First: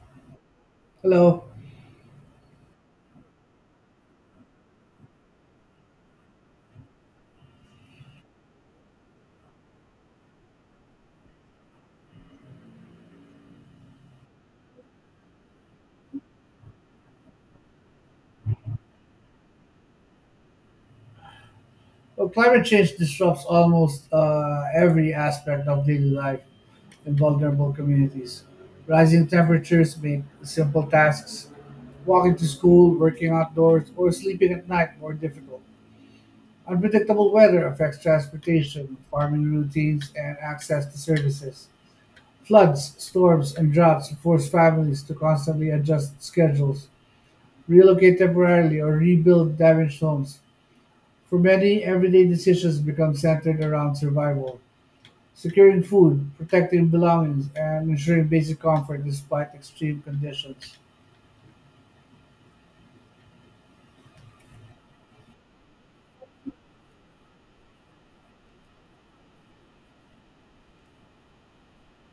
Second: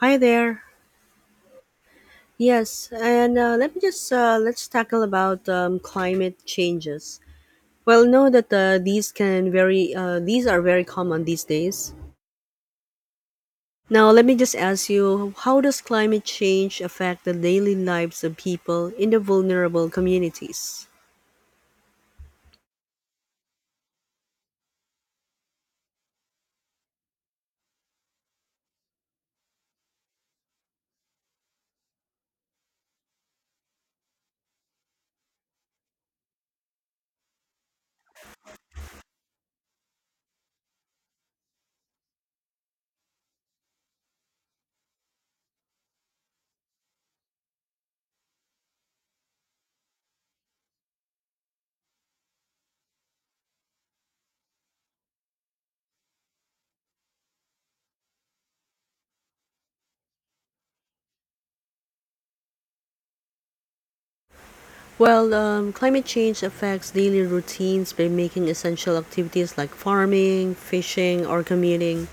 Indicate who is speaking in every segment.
Speaker 1: Hi there.
Speaker 2: Hello.
Speaker 1: Yes, and let me just let's tackle about climate changes. Well, know that these can very these are very common these days. Now, let me just ask you, how does climate change affect the daily lives of people in the vulnerable communities?
Speaker 2: Well, climate change disrupts almost every aspect of daily life in vulnerable communities. Rising temperatures make simple tasks, walking to school, working outdoors, or sleeping at night more difficult. Unpredictable weather affects transportation, farming routines, and access to services. Floods, storms, and droughts force families to constantly adjust schedules, relocate temporarily, or rebuild damaged homes. For many, everyday decisions become centered around survival: securing food, protecting belongings, and ensuring basic comfort despite extreme conditions.
Speaker 1: Well, climate change affects daily routines by making essential activities like farming, fishing, or commuting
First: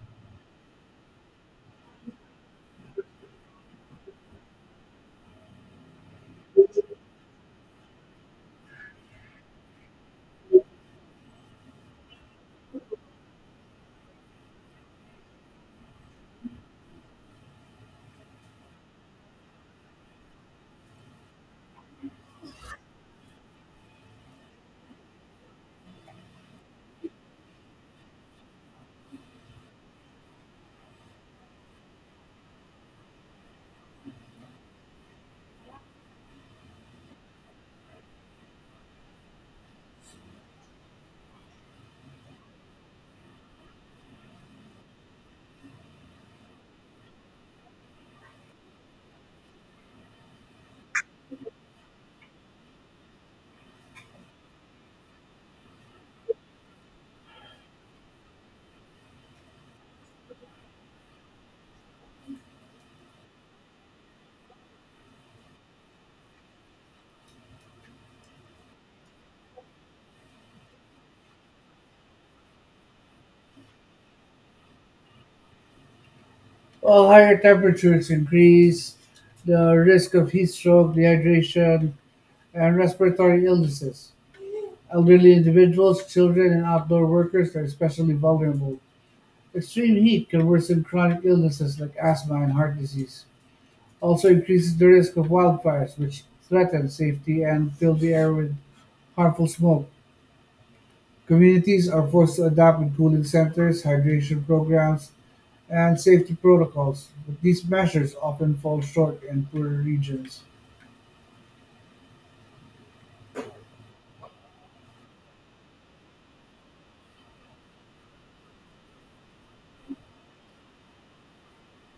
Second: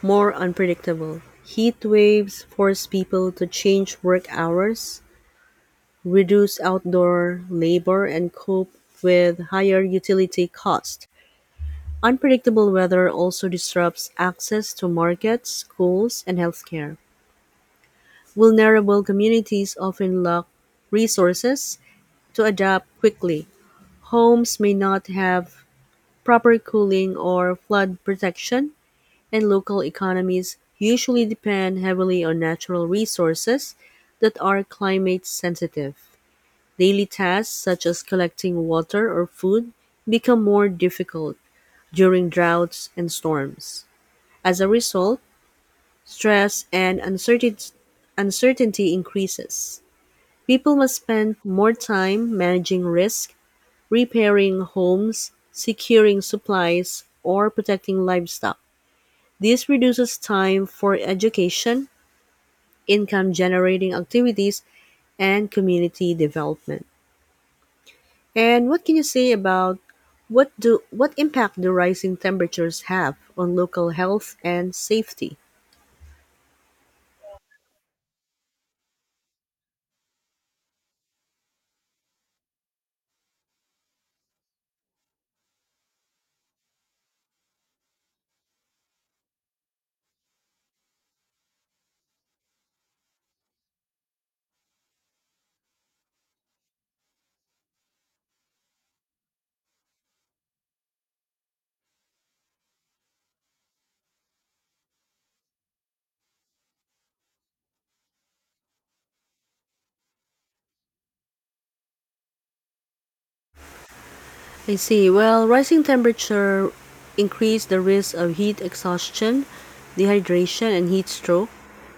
Speaker 1: more unpredictable. Heat waves force people to change work hours, reduce outdoor labor, and cope with higher utility costs. Unpredictable weather also disrupts access to markets, schools, and healthcare. Vulnerable communities often lack resources to adapt quickly. Homes may not have proper cooling or flood protection, and local economies usually depend heavily on natural resources that are climate sensitive. Daily tasks such as collecting water or food become more difficult during droughts and storms. As a result, stress and uncertainty increases. People must spend more time managing risk repairing homes, securing supplies, or protecting livestock. This reduces time for education, income generating activities, and community development. And what can you say about what impact do rising temperatures have on local health and safety?
Speaker 2: While higher temperatures increase the risk of heat stroke, dehydration, and respiratory illnesses. Elderly individuals, children, and outdoor workers are especially vulnerable. Extreme heat can worsen chronic illnesses like asthma and heart disease. Also increases the risk of wildfires, which threaten safety and fill the air with harmful smoke. Communities are forced to adapt with cooling centers, hydration programs, and safety protocols, but these measures often fall short in poorer regions.
Speaker 1: I see. Well, rising temperature increase the risk of heat exhaustion, dehydration, and heat stroke,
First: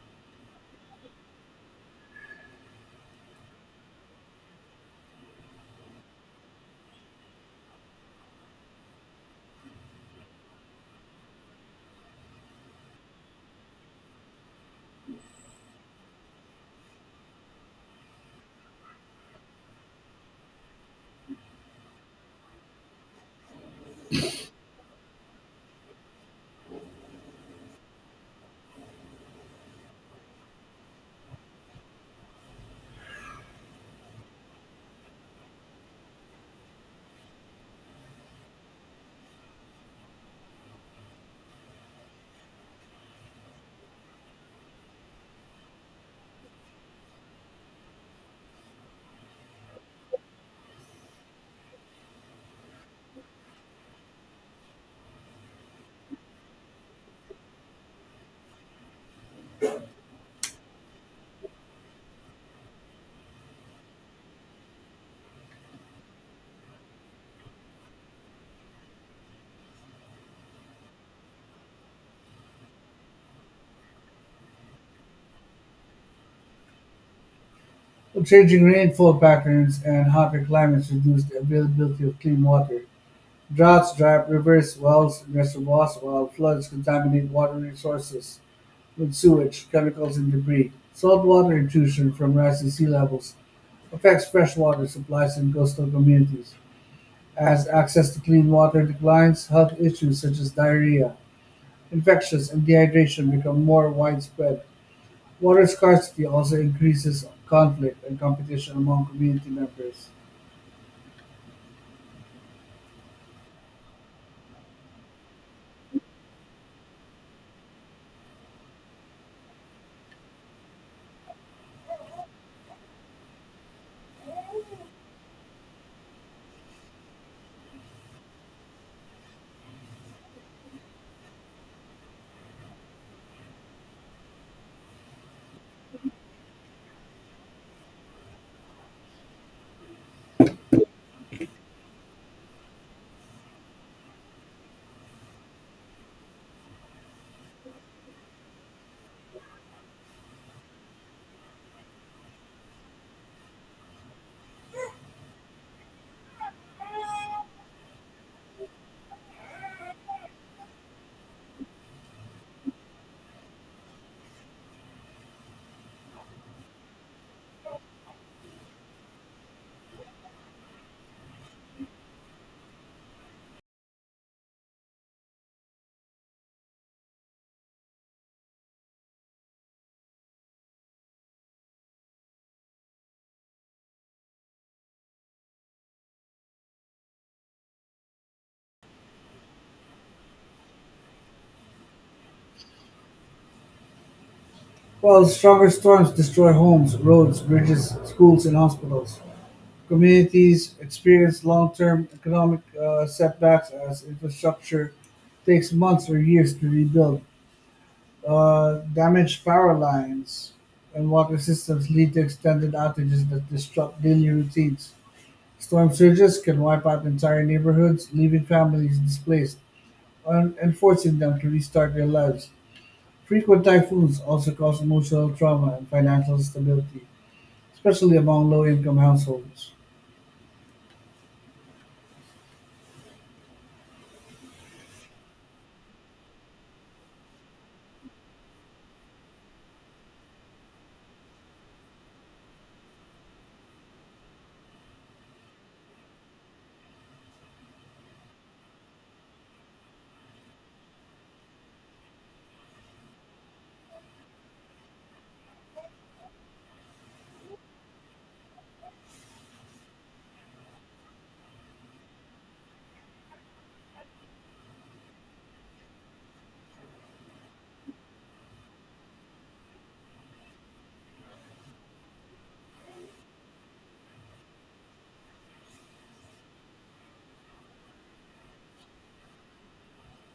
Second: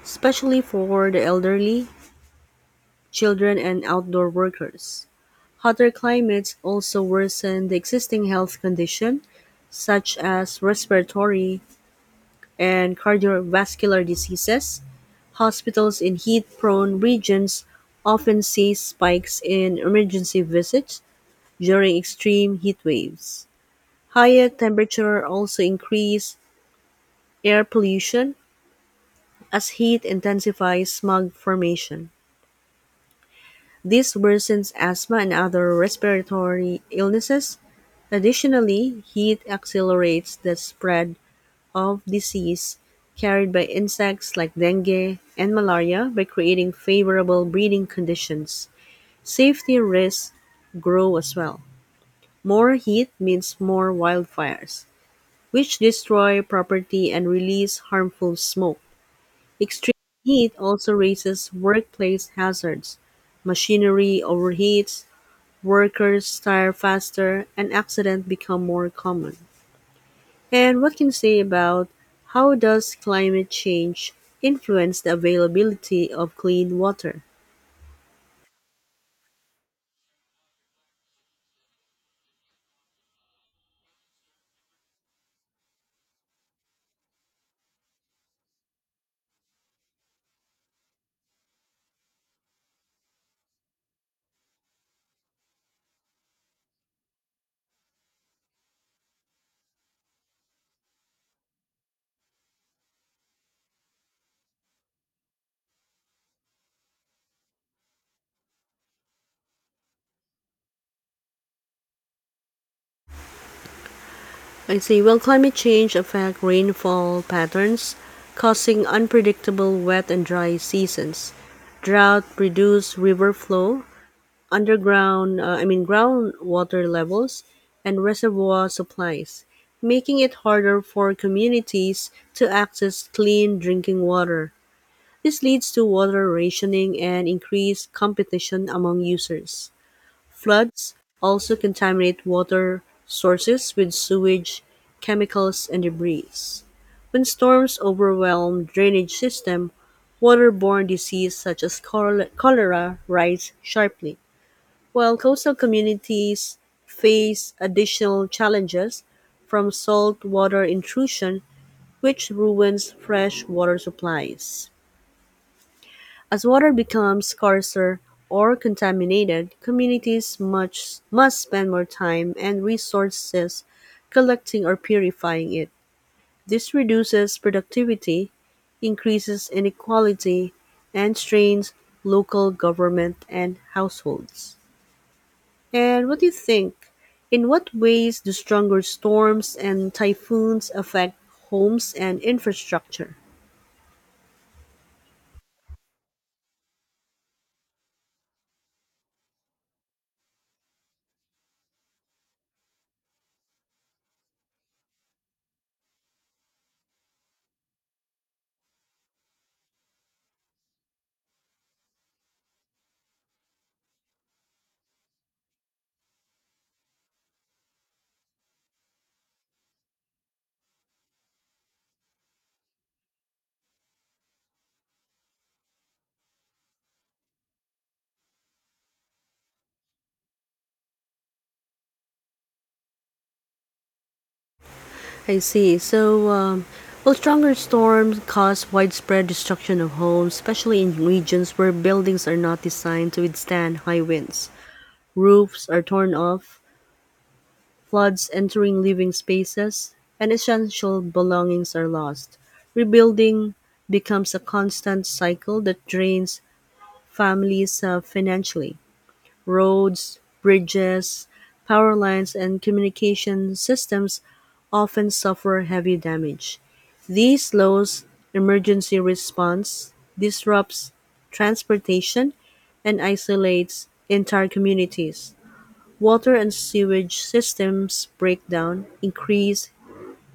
Speaker 1: especially for the elderly children and outdoor workers. Hotter climates also worsen the existing health condition such as respiratory and cardiovascular diseases. Hospitals in heat-prone regions often see spikes in emergency visits during extreme heat waves. Higher temperature also increase air pollution as heat intensifies smog formation. This worsens asthma and other respiratory illnesses. Additionally, heat accelerates the spread of disease carried by insects like dengue and malaria by creating favorable breeding conditions. Safety risks grow as well. More heat means more wildfires, which destroy property and release harmful smoke. Extreme heat also raises workplace hazards. Machinery overheats, workers tire faster, and accidents become more common. And what can you say about how does climate change influence the availability of clean water?
Speaker 2: Changing rainfall patterns and hotter climates reduce the availability of clean water. Droughts dry up rivers, wells, and reservoirs, while floods contaminate water resources with sewage, chemicals and debris. Saltwater intrusion from rising sea levels affects freshwater supplies in coastal communities. As access to clean water declines, health issues such as diarrhea, infections, and dehydration become more widespread. Water scarcity also increases conflict and competition among community members.
Speaker 1: I say, well, climate change affect rainfall patterns, causing unpredictable wet and dry seasons. Drought reduce river flow, I mean groundwater levels, and reservoir supplies, making it harder for communities to access clean drinking water. This leads to water rationing and increased competition among users. Floods also contaminate water sources with sewage, chemicals, and debris. When storms overwhelm drainage system, waterborne disease such as cholera rise sharply. While coastal communities face additional challenges from saltwater intrusion, which ruins fresh water supplies. As water becomes scarcer or contaminated, communities must spend more time and resources collecting or purifying it. This reduces productivity, increases inequality, and strains local government and households. And what do you think? In what ways do stronger storms and typhoons affect homes and infrastructure?
Speaker 2: While stronger storms destroy homes, roads, bridges, schools, and hospitals, communities experience long-term economic setbacks as infrastructure takes months or years to rebuild. Damaged power lines and water systems lead to extended outages that disrupt daily routines. Storm surges can wipe out entire neighborhoods, leaving families displaced and forcing them to restart their lives. Frequent typhoons also cause emotional trauma and financial instability, especially among low income households.
Speaker 1: I see. So, will stronger storms cause widespread destruction of homes, especially in regions where buildings are not designed to withstand high winds? Roofs are torn off, floods entering living spaces, and essential belongings are lost. Rebuilding becomes a constant cycle that drains families financially. Roads, bridges, power lines, and communication systems often suffer heavy damage. This slows emergency response, disrupts transportation, and isolates entire communities. Water and sewage systems break down, increase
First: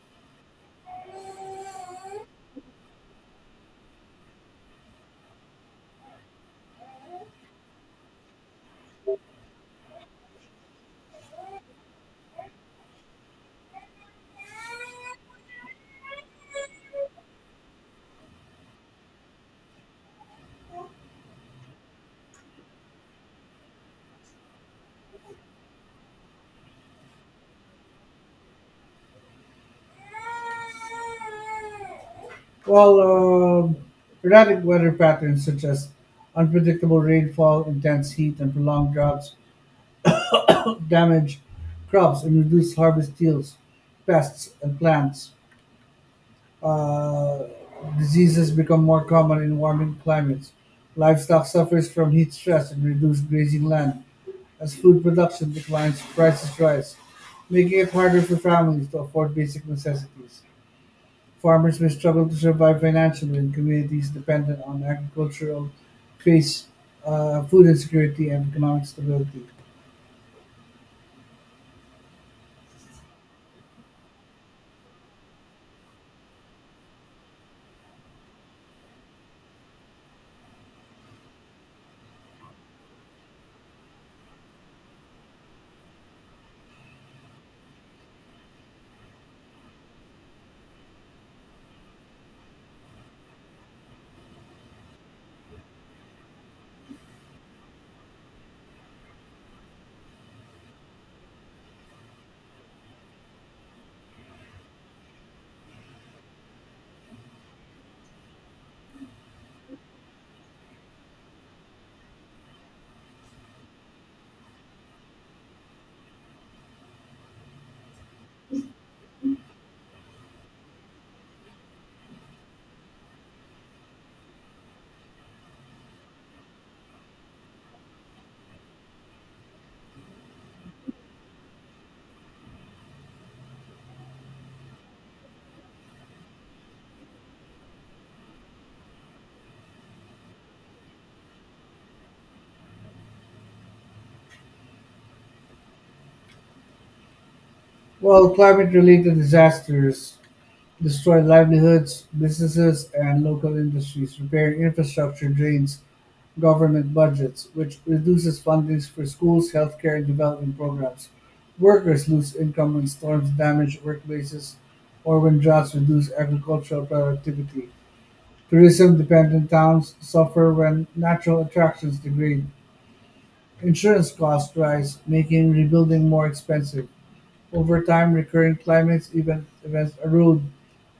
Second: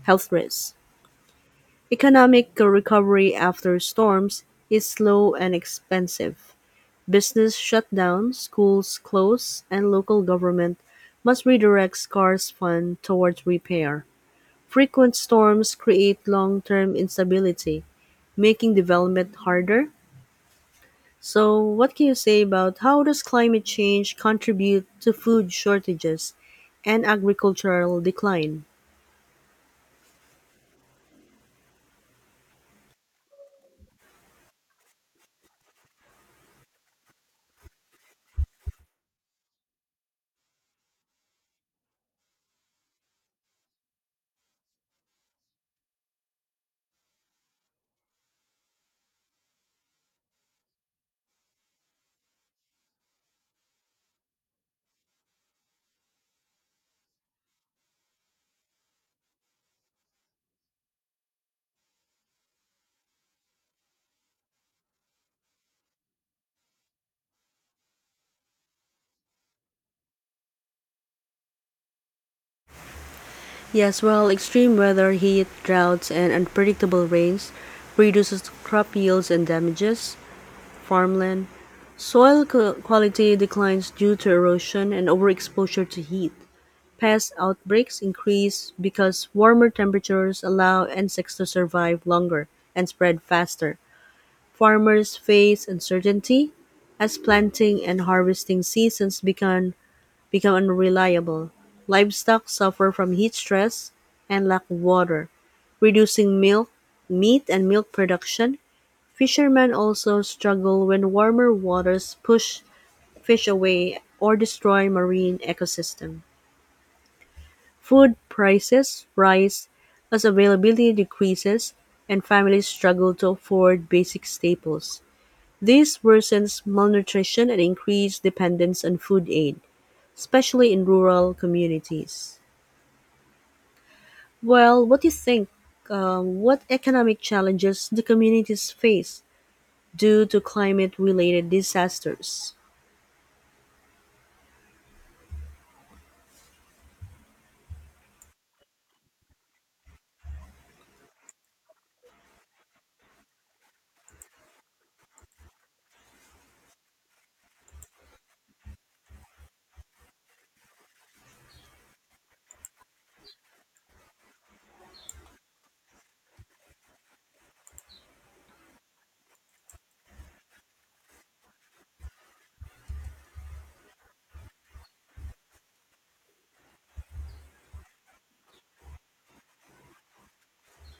Speaker 1: health risks. Economic recovery after storms is slow and expensive. Business shut down, schools close, and local government must redirect scarce funds towards repair. Frequent storms create long term instability making development harder. So, what can you say about how does climate change contribute to food shortages and agricultural decline?
Speaker 2: Well, um Erratic weather patterns such as unpredictable rainfall, intense heat, and prolonged droughts damage crops and reduce harvest yields. Pests and plants uh, diseases become more common in warming climates. Livestock suffers from heat stress and reduced grazing land. As food production declines, prices rise, making it harder for families to afford basic necessities. Farmers may struggle to survive financially and communities dependent on agriculture will face food insecurity and economic stability.
Speaker 1: Yes, well, extreme weather, heat, droughts, and unpredictable rains reduces crop yields and damages farmland. Quality declines due to erosion and overexposure to heat. Pest outbreaks increase because warmer temperatures allow insects to survive longer and spread faster. Farmers face uncertainty as planting and harvesting seasons become unreliable. Livestock suffer from heat stress and lack of water, reducing milk, meat, and milk production. Fishermen also struggle when warmer waters push fish away or destroy marine ecosystem. Food prices rise as availability decreases and families struggle to afford basic staples. This worsens malnutrition and increased dependence on food aid, especially in rural communities. Well, what do you think? What economic challenges do communities face due to climate related disasters?
Speaker 2: While climate-related disasters destroy livelihoods, businesses, and local industries, repairing infrastructure drains government budgets, which reduces funding for schools, healthcare, and development programs. Workers lose income when storms damage workplaces or when droughts reduce agricultural productivity. Tourism-dependent towns suffer when natural attractions degrade, insurance costs rise, making rebuilding more expensive. Over time, recurrent events erode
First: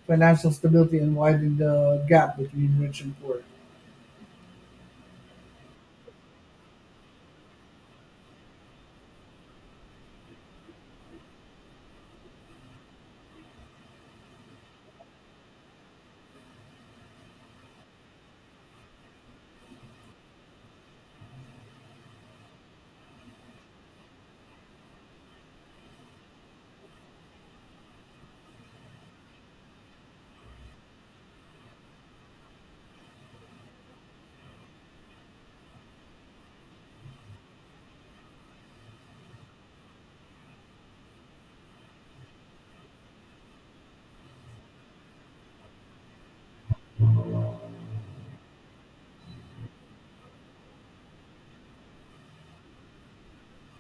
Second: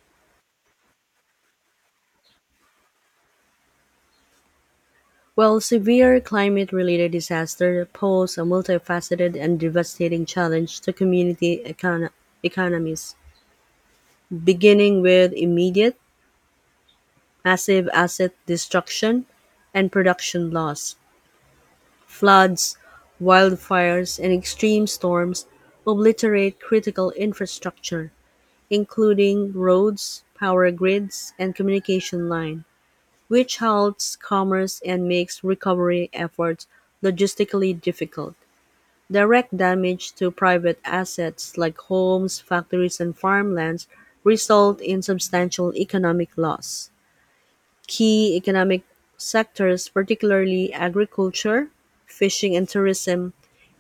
Speaker 2: financial stability and widen the gap between rich and poor.
Speaker 1: Well, severe climate related disasters pose a multifaceted and devastating challenge to community economies, beginning with immediate, massive asset destruction and production loss. Floods, wildfires, and extreme storms obliterate critical infrastructure, including roads, power grids, and communication line, which halts commerce and makes recovery efforts logistically difficult. Direct damage to private assets like homes, factories, and farmlands result in substantial economic loss. Key economic sectors, particularly agriculture, fishing, and tourism,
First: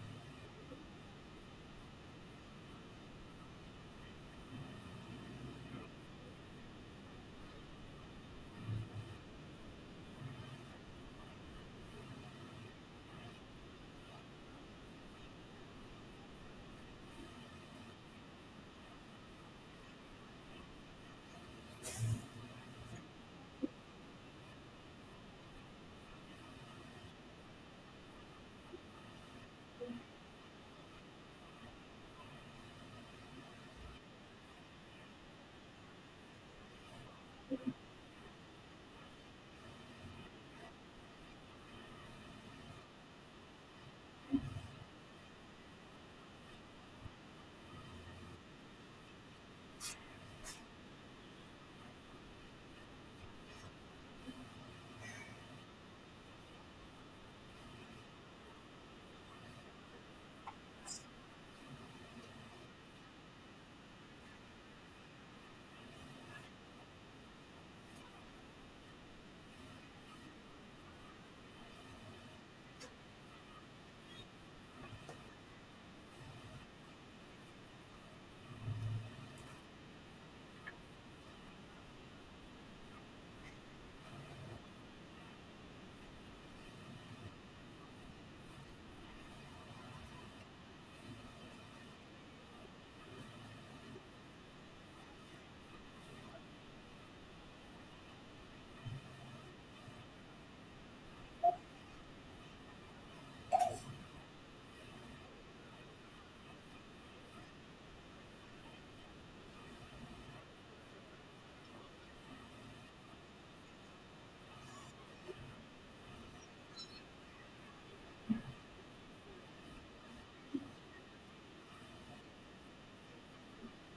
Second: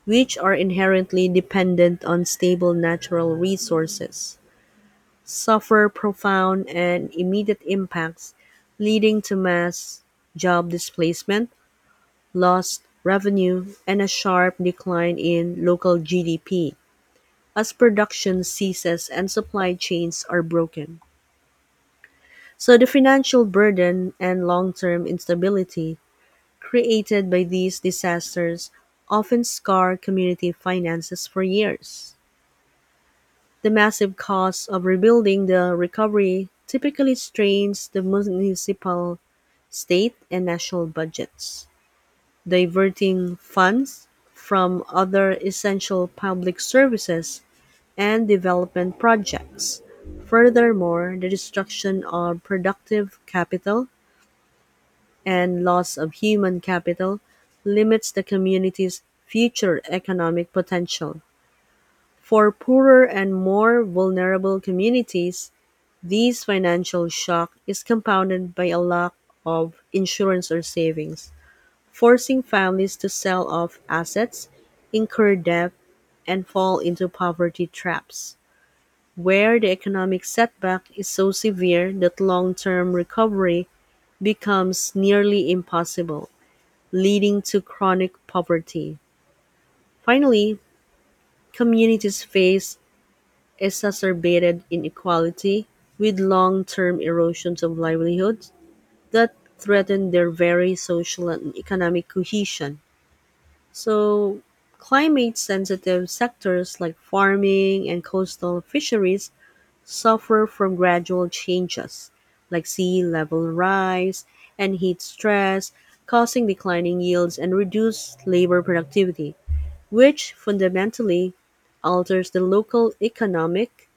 Speaker 1: which are inherently dependent on stable natural resources, suffer profound and immediate impacts, leading to mass job displacement, lost revenue, and a sharp decline in local GDP as production ceases and supply chains are broken. So, the financial burden and long term instability created by these disasters often scar community finances for years. The massive cost of rebuilding the recovery typically strains the municipal, state, and national budgets, diverting funds from other essential public services and development projects. Furthermore, the destruction of productive capital and loss of human capital limits the community's future economic potential. For poorer and more vulnerable communities, this financial shock is compounded by a lack of insurance or savings, forcing families to sell off assets, incur debt, and fall into poverty traps, where the economic setback is so severe that long term recovery becomes nearly impossible, leading to chronic poverty. Finally, communities face exacerbated inequality with long term erosions of livelihoods that threaten their very social and economic cohesion. So, climate sensitive sectors like farming and coastal fisheries suffer from gradual changes like sea level rise and heat stress, causing declining yields and reduced labor productivity, which fundamentally alters the local economic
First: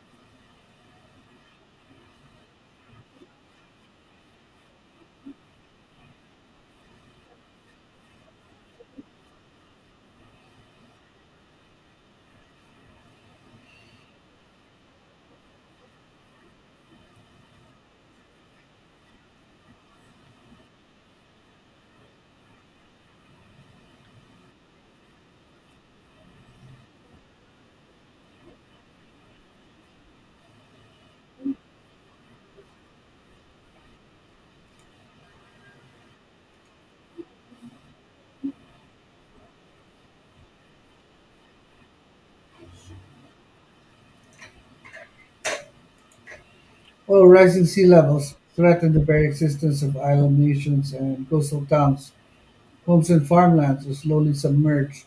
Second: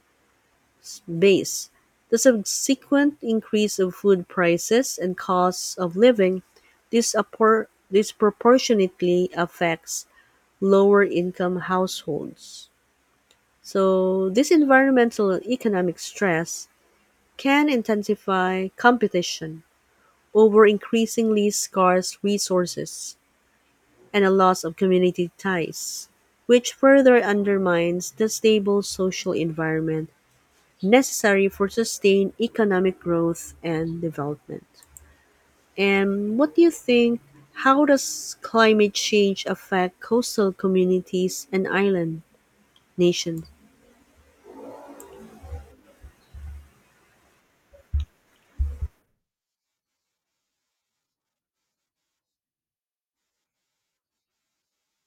Speaker 1: base, the subsequent increase of food prices and costs of living disproportionately affects lower income households. So, this environmental and economic stress can intensify competition over increasingly scarce resources and a loss of community ties, which further undermines the stable social environment necessary for sustained economic growth and development. And what do you think? How does climate change affect coastal communities and island nations?
Speaker 2: While rising sea levels threaten the very existence of island nations and coastal towns, homes and farmlands are slowly submerged,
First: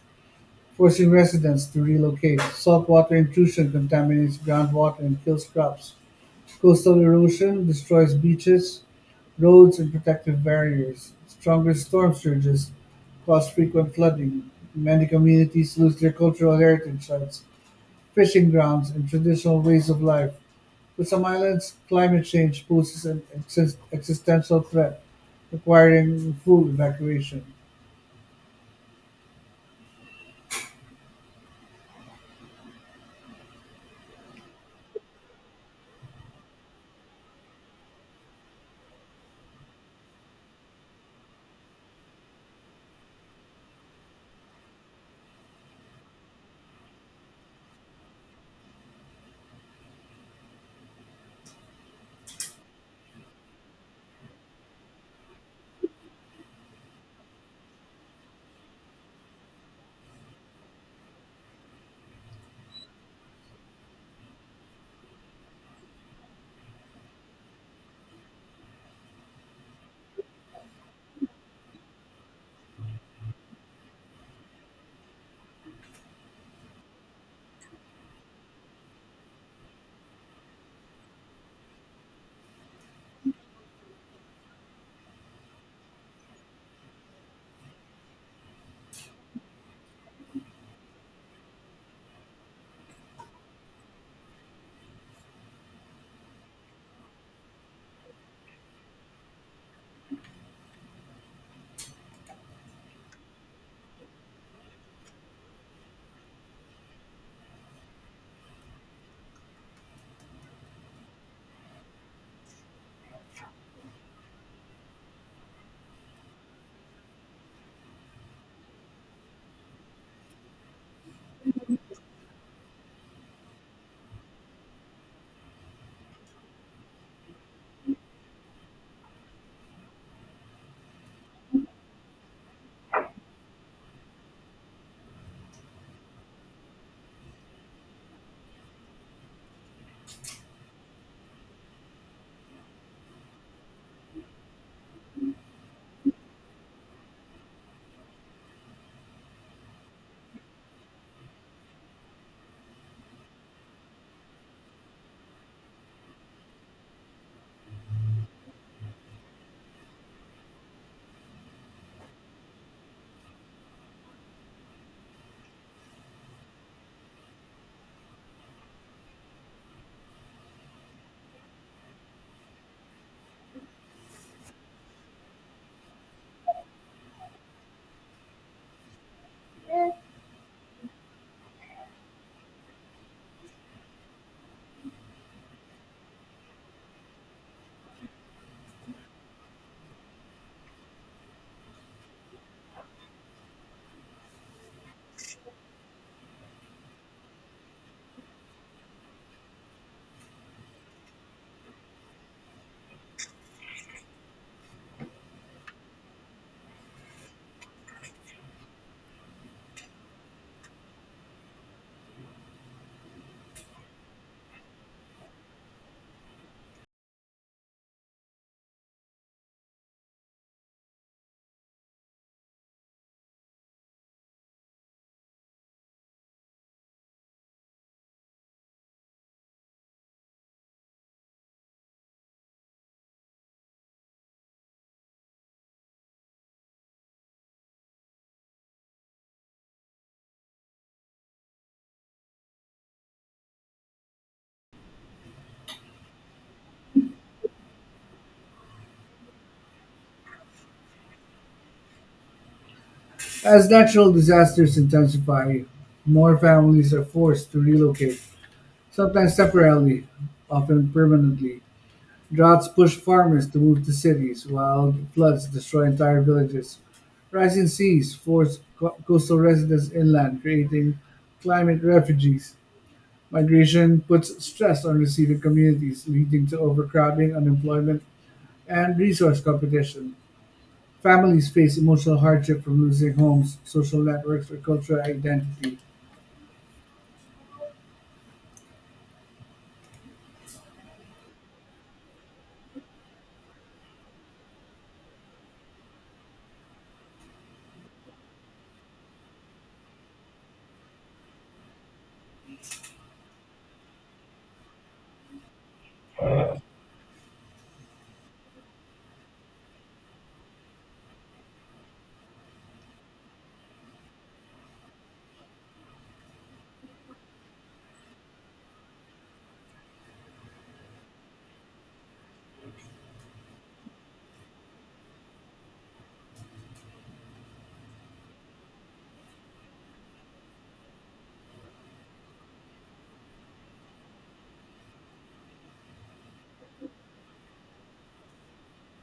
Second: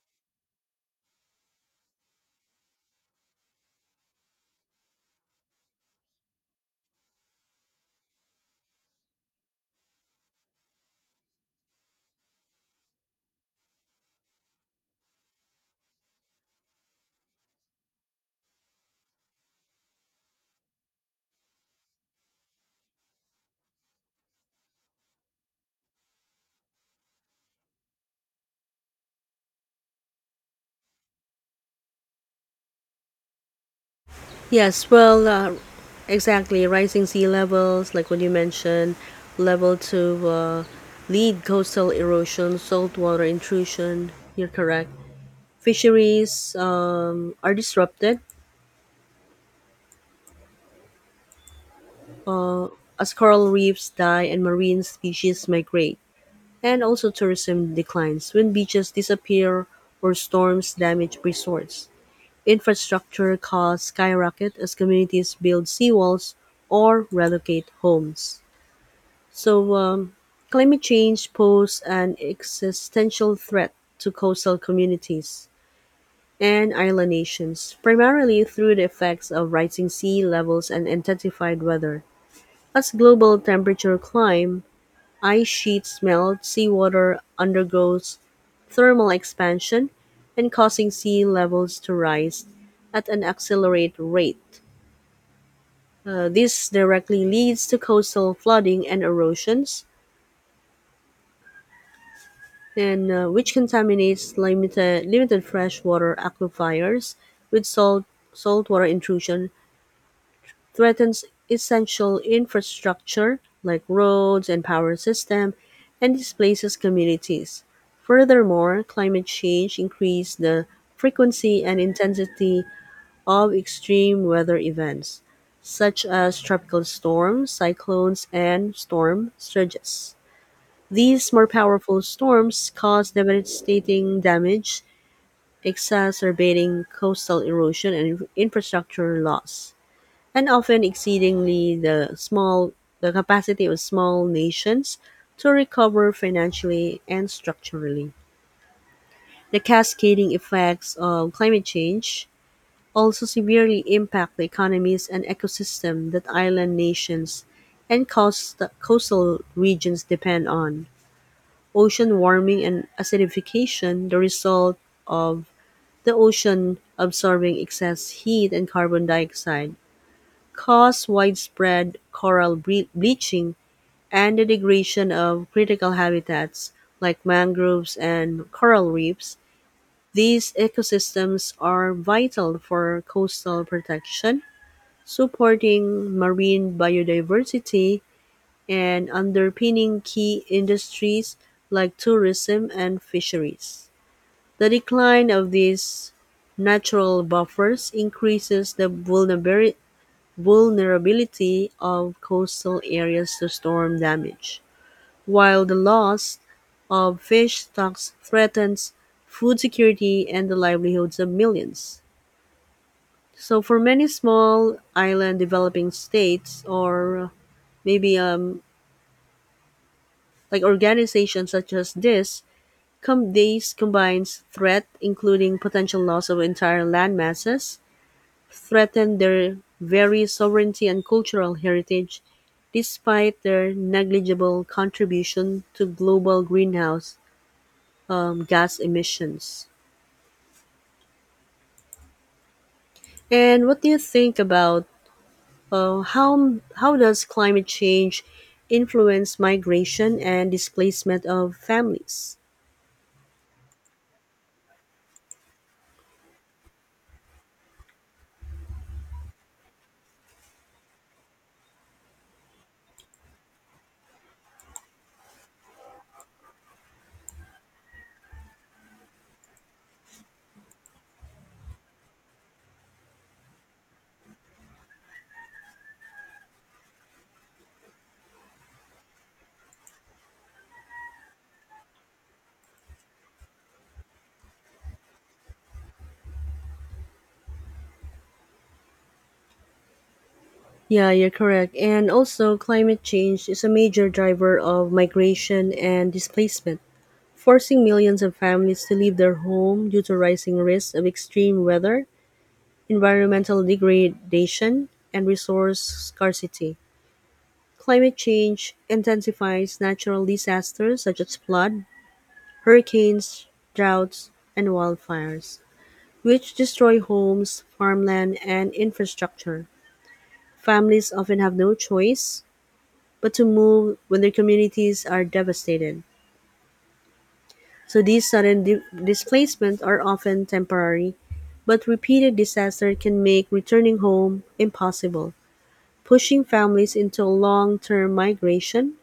Speaker 2: forcing residents to relocate. Saltwater intrusion contaminates groundwater and kills crops. Coastal erosion destroys beaches, roads and protective barriers; stronger storm surges cause frequent flooding; many communities lose their cultural heritage sites, fishing grounds, and traditional ways of life. For some islands, climate change poses an existential threat, requiring full evacuation.
Speaker 1: Yes, well, exactly. Rising sea levels, like what you mentioned, level to lead coastal erosion, saltwater intrusion. You're correct. Fisheries are disrupted as coral reefs die and marine species migrate. And also tourism declines when beaches disappear or storms damage resorts. Infrastructure costs skyrocket as communities build seawalls or relocate homes. So, climate change poses an existential threat to coastal communities and island nations, primarily through the effects of rising sea levels and intensified weather. As global temperature climb, ice sheets melt, seawater undergoes thermal expansion and causing sea levels to rise at an accelerated rate. This directly leads to coastal flooding and erosions, and which contaminates limited freshwater aquifers with saltwater intrusion, threatens essential infrastructure like roads and power system, and displaces communities. Furthermore, climate change increases the frequency and intensity of extreme weather events, such as tropical storms, cyclones, and storm surges. These more powerful storms cause devastating damage, exacerbating coastal erosion and infrastructure loss, and often exceedingly the capacity of small nations to recover financially and structurally. The cascading effects of climate change also severely impact the economies and ecosystem that island nations and coastal regions depend on. Ocean warming and acidification, the result of the ocean absorbing excess heat and carbon dioxide, cause widespread coral bleaching and the degradation of critical habitats like mangroves and coral reefs. These ecosystems are vital for coastal protection supporting marine biodiversity and underpinning key industries like tourism and fisheries. The decline of these natural buffers increases the vulnerability of coastal areas to storm damage, while the loss of fish stocks threatens food security and the livelihoods of millions. So, for many small island developing states or maybe like organizations such as this these combines threat including potential loss of entire land masses threaten their very sovereignty and cultural heritage despite their negligible contribution to global greenhouse gas emissions. And what do you think about how does climate change influence migration and displacement of families?
Speaker 2: As natural disasters intensify, more families are forced to relocate, sometimes temporarily, often permanently. Droughts push farmers to move to cities, while floods destroy entire villages. Rising seas force coastal residents inland, creating climate refugees. Migration puts stress on receiving communities, leading to overcrowding, unemployment, and resource competition. Families face emotional hardship from losing homes, social networks, or cultural identity.
Speaker 1: Yeah, you're correct. And also, climate change is a major driver of migration and displacement, forcing millions of families to leave their home due to rising risks of extreme weather, environmental degradation, and resource scarcity. Climate change intensifies natural disasters such as flood, hurricanes, droughts, and wildfires, which destroy homes, farmland, and infrastructure. Families often have no choice but to move when their communities are devastated. So these sudden displacements are often temporary, but repeated disaster can make returning home impossible, pushing families into long-term migration.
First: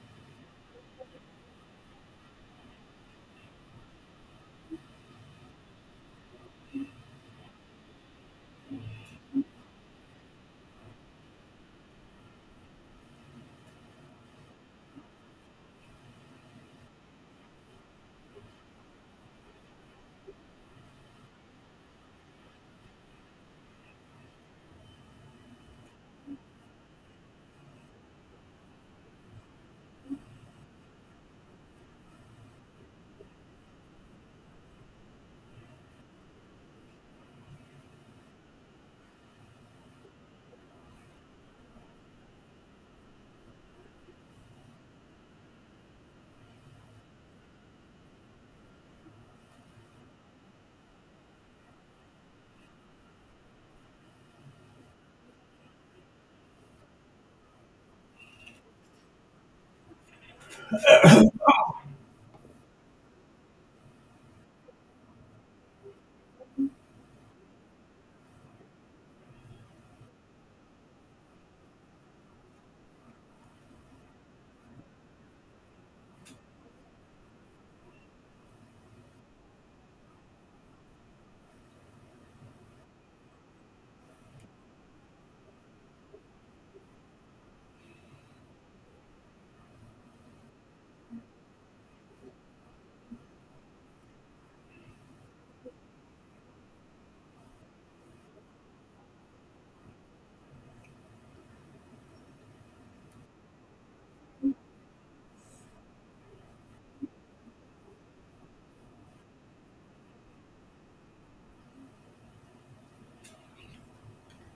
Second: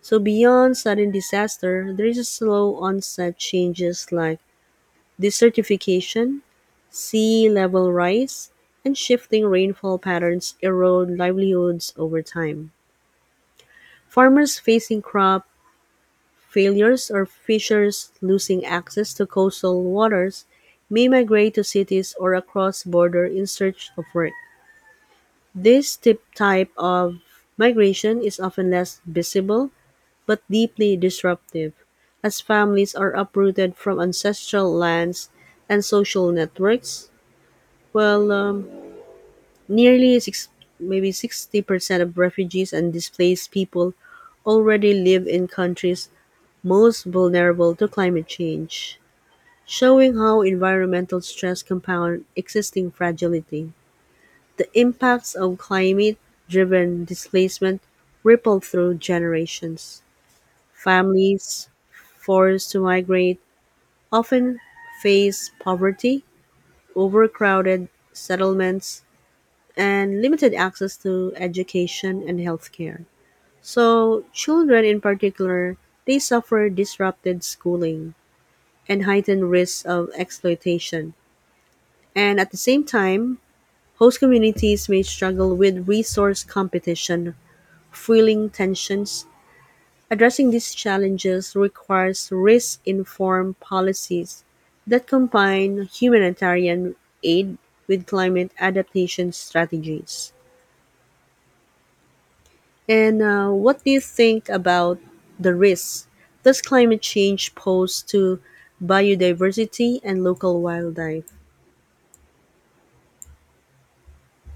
Speaker 1: So beyond sudden disaster, there is a slow onset changes like desertification, sea level rise, and shifting rainfall patterns erode livelihoods over time. Farmers facing crop failures or fishers losing access to coastal waters may migrate to cities or across border in search of work. This tip type of migration is often less visible but deeply disruptive, as families are uprooted from ancestral lands and social networks. Well, um, nearly six, Maybe 60% of refugees and displaced people already live in countries most vulnerable to climate change, showing how environmental stress compound existing fragility. The impacts of climate driven displacement ripple through generations. Families forced to migrate often face poverty, overcrowded settlements, and limited access to education and healthcare. So children in particular, they suffer disrupted schooling and heightened risks of exploitation. And at the same time, host communities may struggle with resource competition, fueling tensions. Addressing these challenges requires risk informed policies that combine humanitarian aid with climate adaptation strategies. And What do you think about the risks does climate change pose to biodiversity and local wildlife?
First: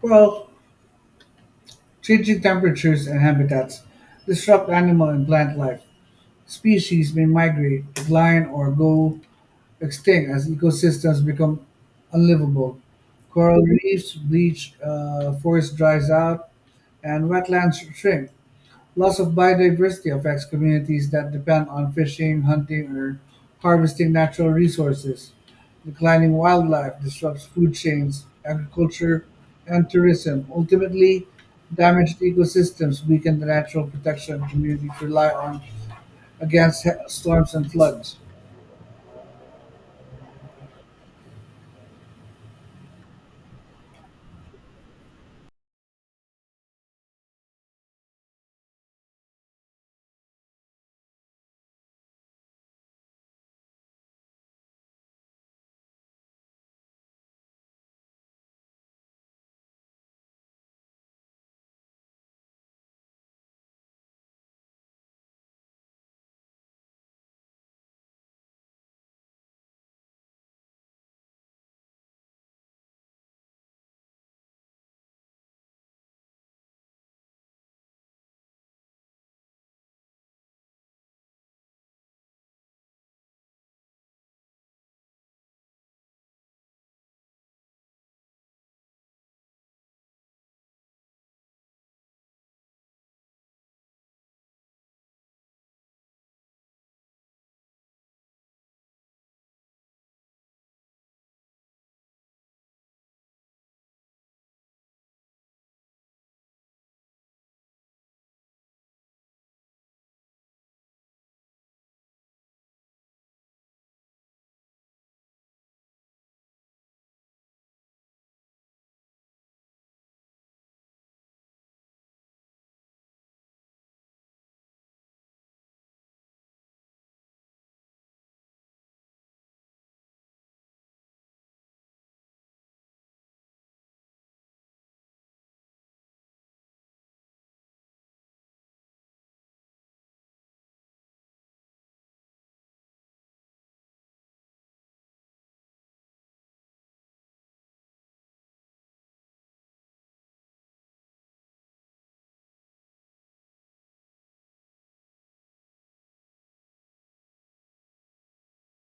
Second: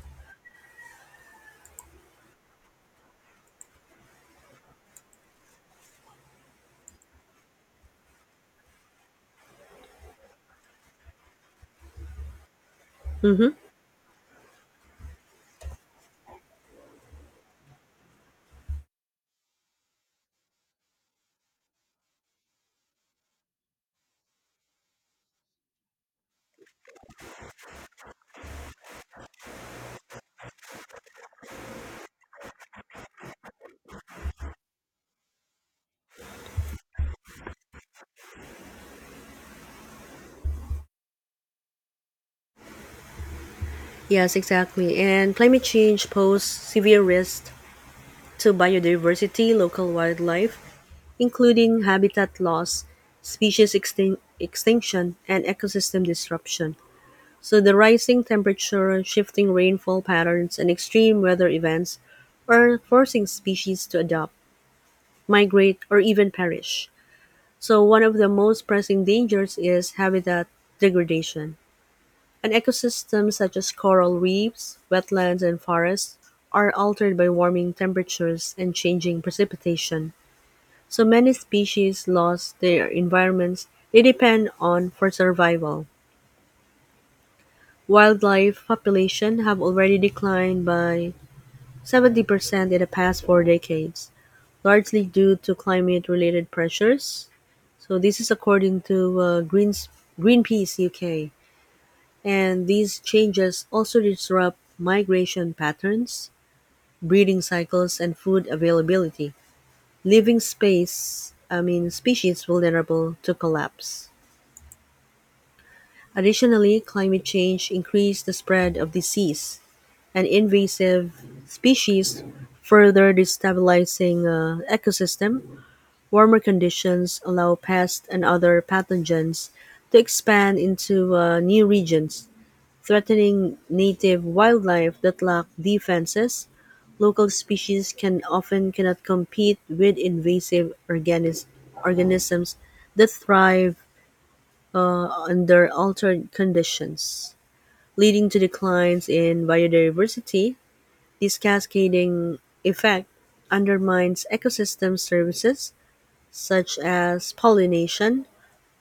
Speaker 2: Well, changing temperatures and habitats disrupt animal and plant life. Species may migrate, decline, or go extinct as ecosystems become unlivable.
Speaker 1: Mm-hmm.
Speaker 2: Coral reefs bleach, forest dries out, and wetlands shrink. Loss of biodiversity affects communities that depend on fishing, hunting, or harvesting natural resources. Declining wildlife disrupts food chains, agriculture, and tourism. Ultimately, damaged ecosystems weaken the natural protection communities rely on against storms and floods.
Speaker 1: Yes, exactly. And climate change poses severe risks to biodiversity, local wildlife, including habitat loss, extinction, and ecosystem disruption. So the rising temperature, shifting rainfall patterns, and extreme weather events are forcing species to adapt, migrate, or even perish. So one of the most pressing dangers is habitat degradation. An ecosystem such as coral reefs, wetlands, and forests are altered by warming temperatures and changing precipitation. So many species lost their environments they depend on for survival. Wildlife population have already declined by 70% in the past 4 decades, largely due to climate related pressures. So this is according to Greens Greenpeace UK. And these changes also disrupt migration patterns, breeding cycles, and food availability, leaving species vulnerable to collapse. Additionally, climate change increased the spread of disease and invasive species, further destabilizing ecosystem. Warmer conditions allow pests and other pathogens to expand into new regions, threatening native wildlife that lack defenses. Local species can often cannot compete with organisms that thrive under altered conditions leading to declines in biodiversity. This cascading effect undermines ecosystem services such as pollination,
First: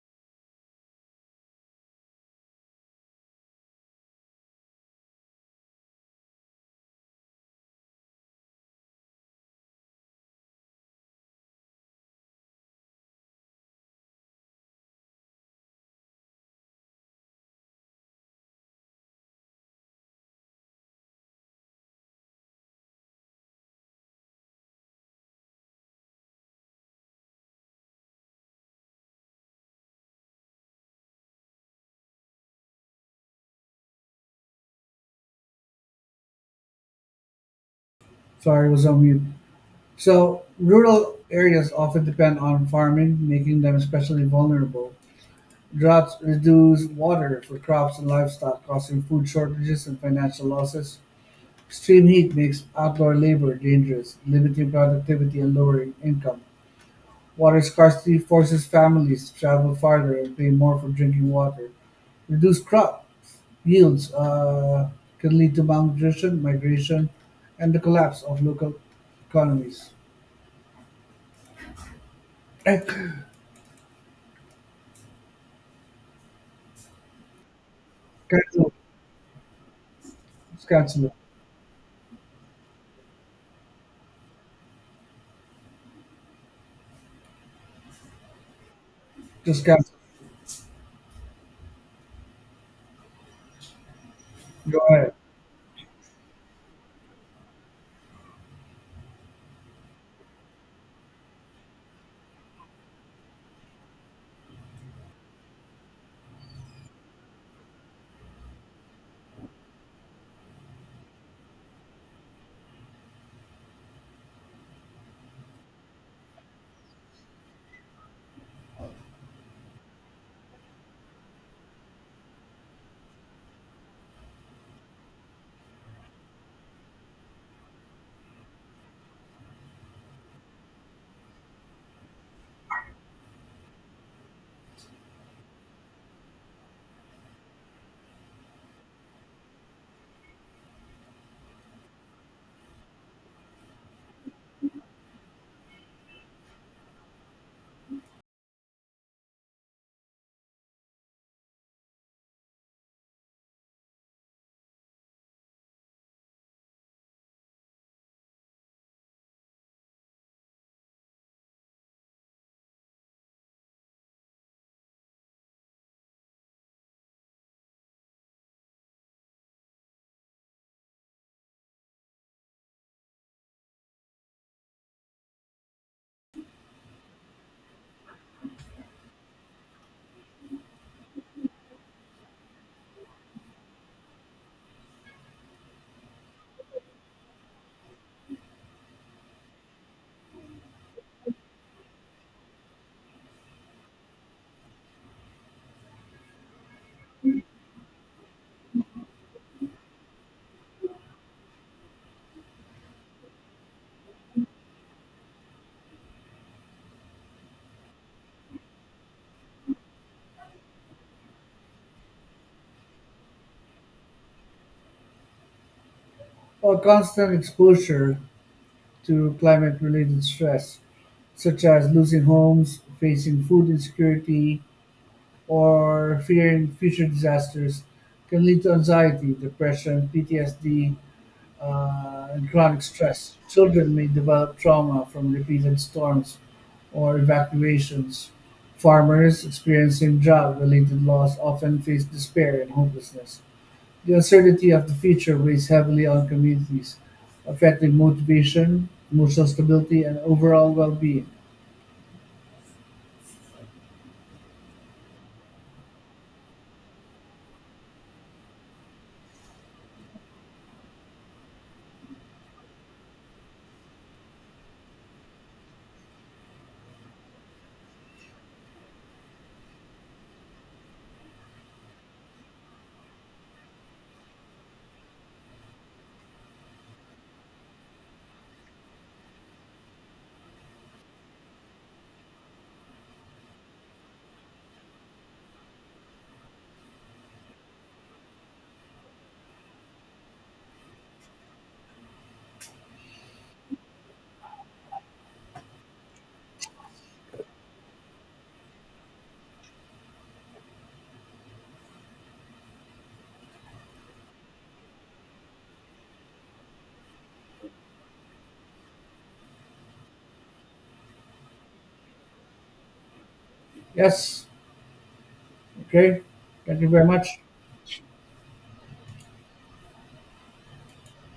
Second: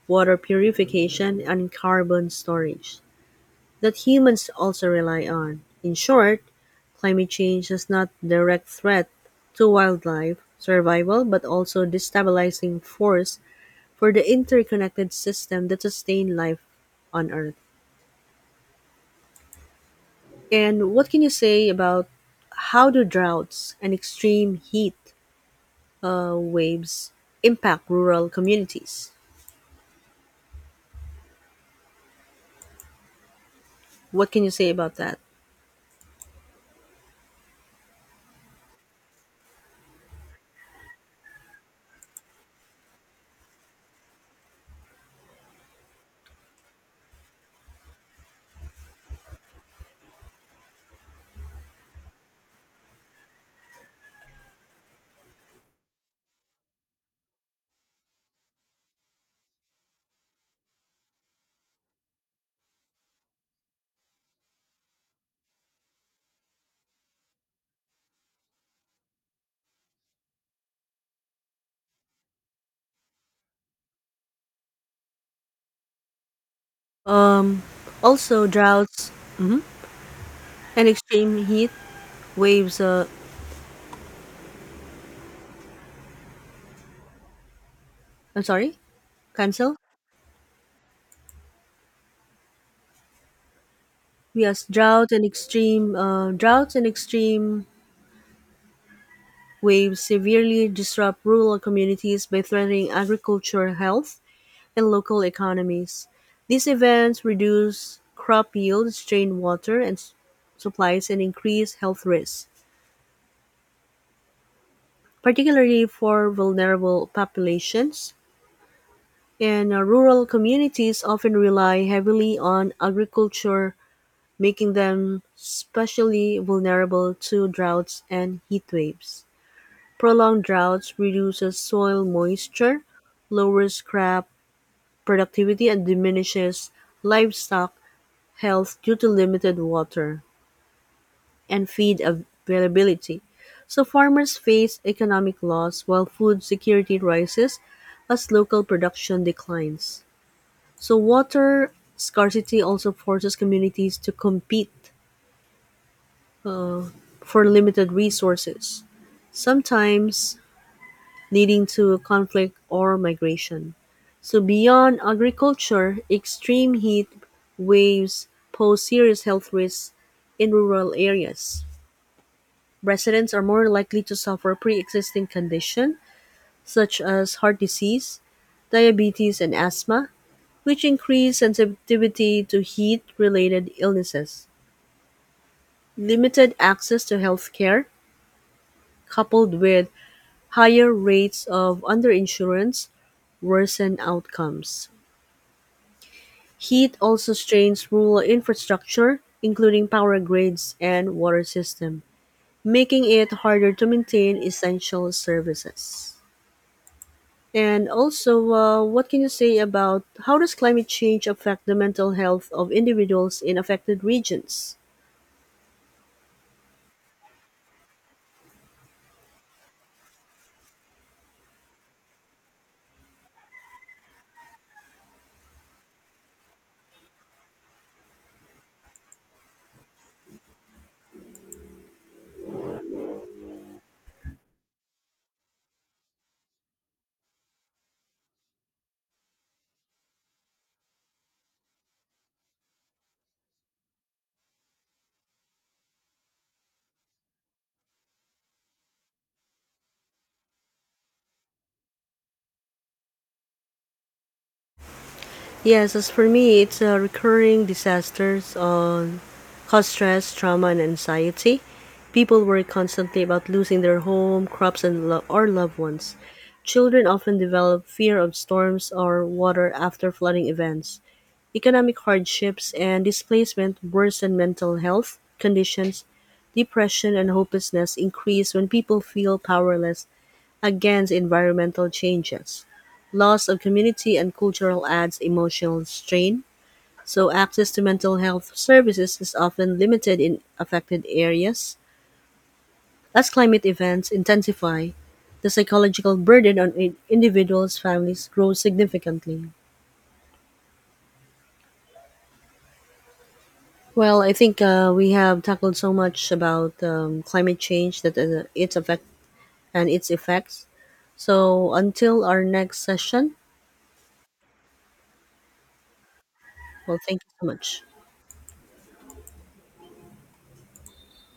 Speaker 1: water purification, and carbon storage that humans also rely on. In short, climate change is not a direct threat to wildlife survival but also a destabilizing force for the interconnected system that sustain life on earth. And what can you say about how do droughts and extreme heat waves impact rural communities? What can you say about that?
Speaker 2: Sorry, was on mute. So rural areas often depend on farming, making them especially vulnerable. Droughts reduce water for crops and livestock, causing food shortages and financial losses. Extreme heat makes outdoor labor dangerous, limiting productivity and lowering income. Water scarcity forces families to travel farther and pay more for drinking water. Reduced crop yields can lead to malnutrition, migration, and the collapse of local economies. Eh,
Speaker 1: Um, Also,
Speaker 2: cancel,
Speaker 1: droughts
Speaker 2: just
Speaker 1: and
Speaker 2: cancel it.
Speaker 1: extreme heat waves. I'm sorry,
Speaker 2: Just
Speaker 1: cancel.
Speaker 2: cancel
Speaker 1: Yes,
Speaker 2: it. Go ahead.
Speaker 1: droughts and extreme waves severely disrupt rural communities by threatening agricultural health and local economies. These events reduce crop yields, strain water and s- supplies, and increase health risks, particularly for vulnerable populations. And Rural communities often rely heavily on agriculture, making them especially vulnerable to droughts and heat waves. Prolonged droughts reduces soil moisture, lowers crop productivity, and diminishes livestock health due to limited water and feed availability, so farmers face economic loss while food security rises as local production declines. So water scarcity also forces communities to compete uh, for limited resources, sometimes leading to conflict or migration. So, beyond agriculture, extreme heat waves pose serious health risks in rural areas. Residents are more likely to suffer pre-existing conditions such as heart disease, diabetes, and asthma, which increase sensitivity to heat-related illnesses. Limited access to health care, coupled with higher rates of underinsurance, worsen outcomes. Heat also strains rural infrastructure, including power grids and water system, making it harder to maintain essential services. And also, what can you say about how does climate change affect the mental health of individuals in affected regions?
Speaker 2: Well, constant exposure to climate-related stress, such as losing homes, facing food insecurity, or fearing future disasters can lead to anxiety, depression, PTSD, and chronic stress. Children may develop trauma from repeated storms or evacuations. Farmers experiencing drought related loss often face despair and hopelessness. The uncertainty of the future weighs heavily on communities, affecting motivation, emotional stability, and overall well being.
Speaker 1: Yes, as for me, it's a recurring disasters on cause stress, trauma, and anxiety. People worry constantly about losing their home, crops, and or loved ones. Children often develop fear of storms or water after flooding events. Economic hardships and displacement worsen mental health conditions. Depression and hopelessness increase when people feel powerless against environmental changes. Loss of community and cultural adds emotional strain, so access to mental health services is often limited in affected areas. As climate events intensify, the psychological burden on individuals' families grows significantly. Well, I think we have tackled so much about climate change that its effects. So until our next session,
Speaker 2: Yes, okay. Thank you
Speaker 1: well,
Speaker 2: very
Speaker 1: thank you
Speaker 2: much.
Speaker 1: so much.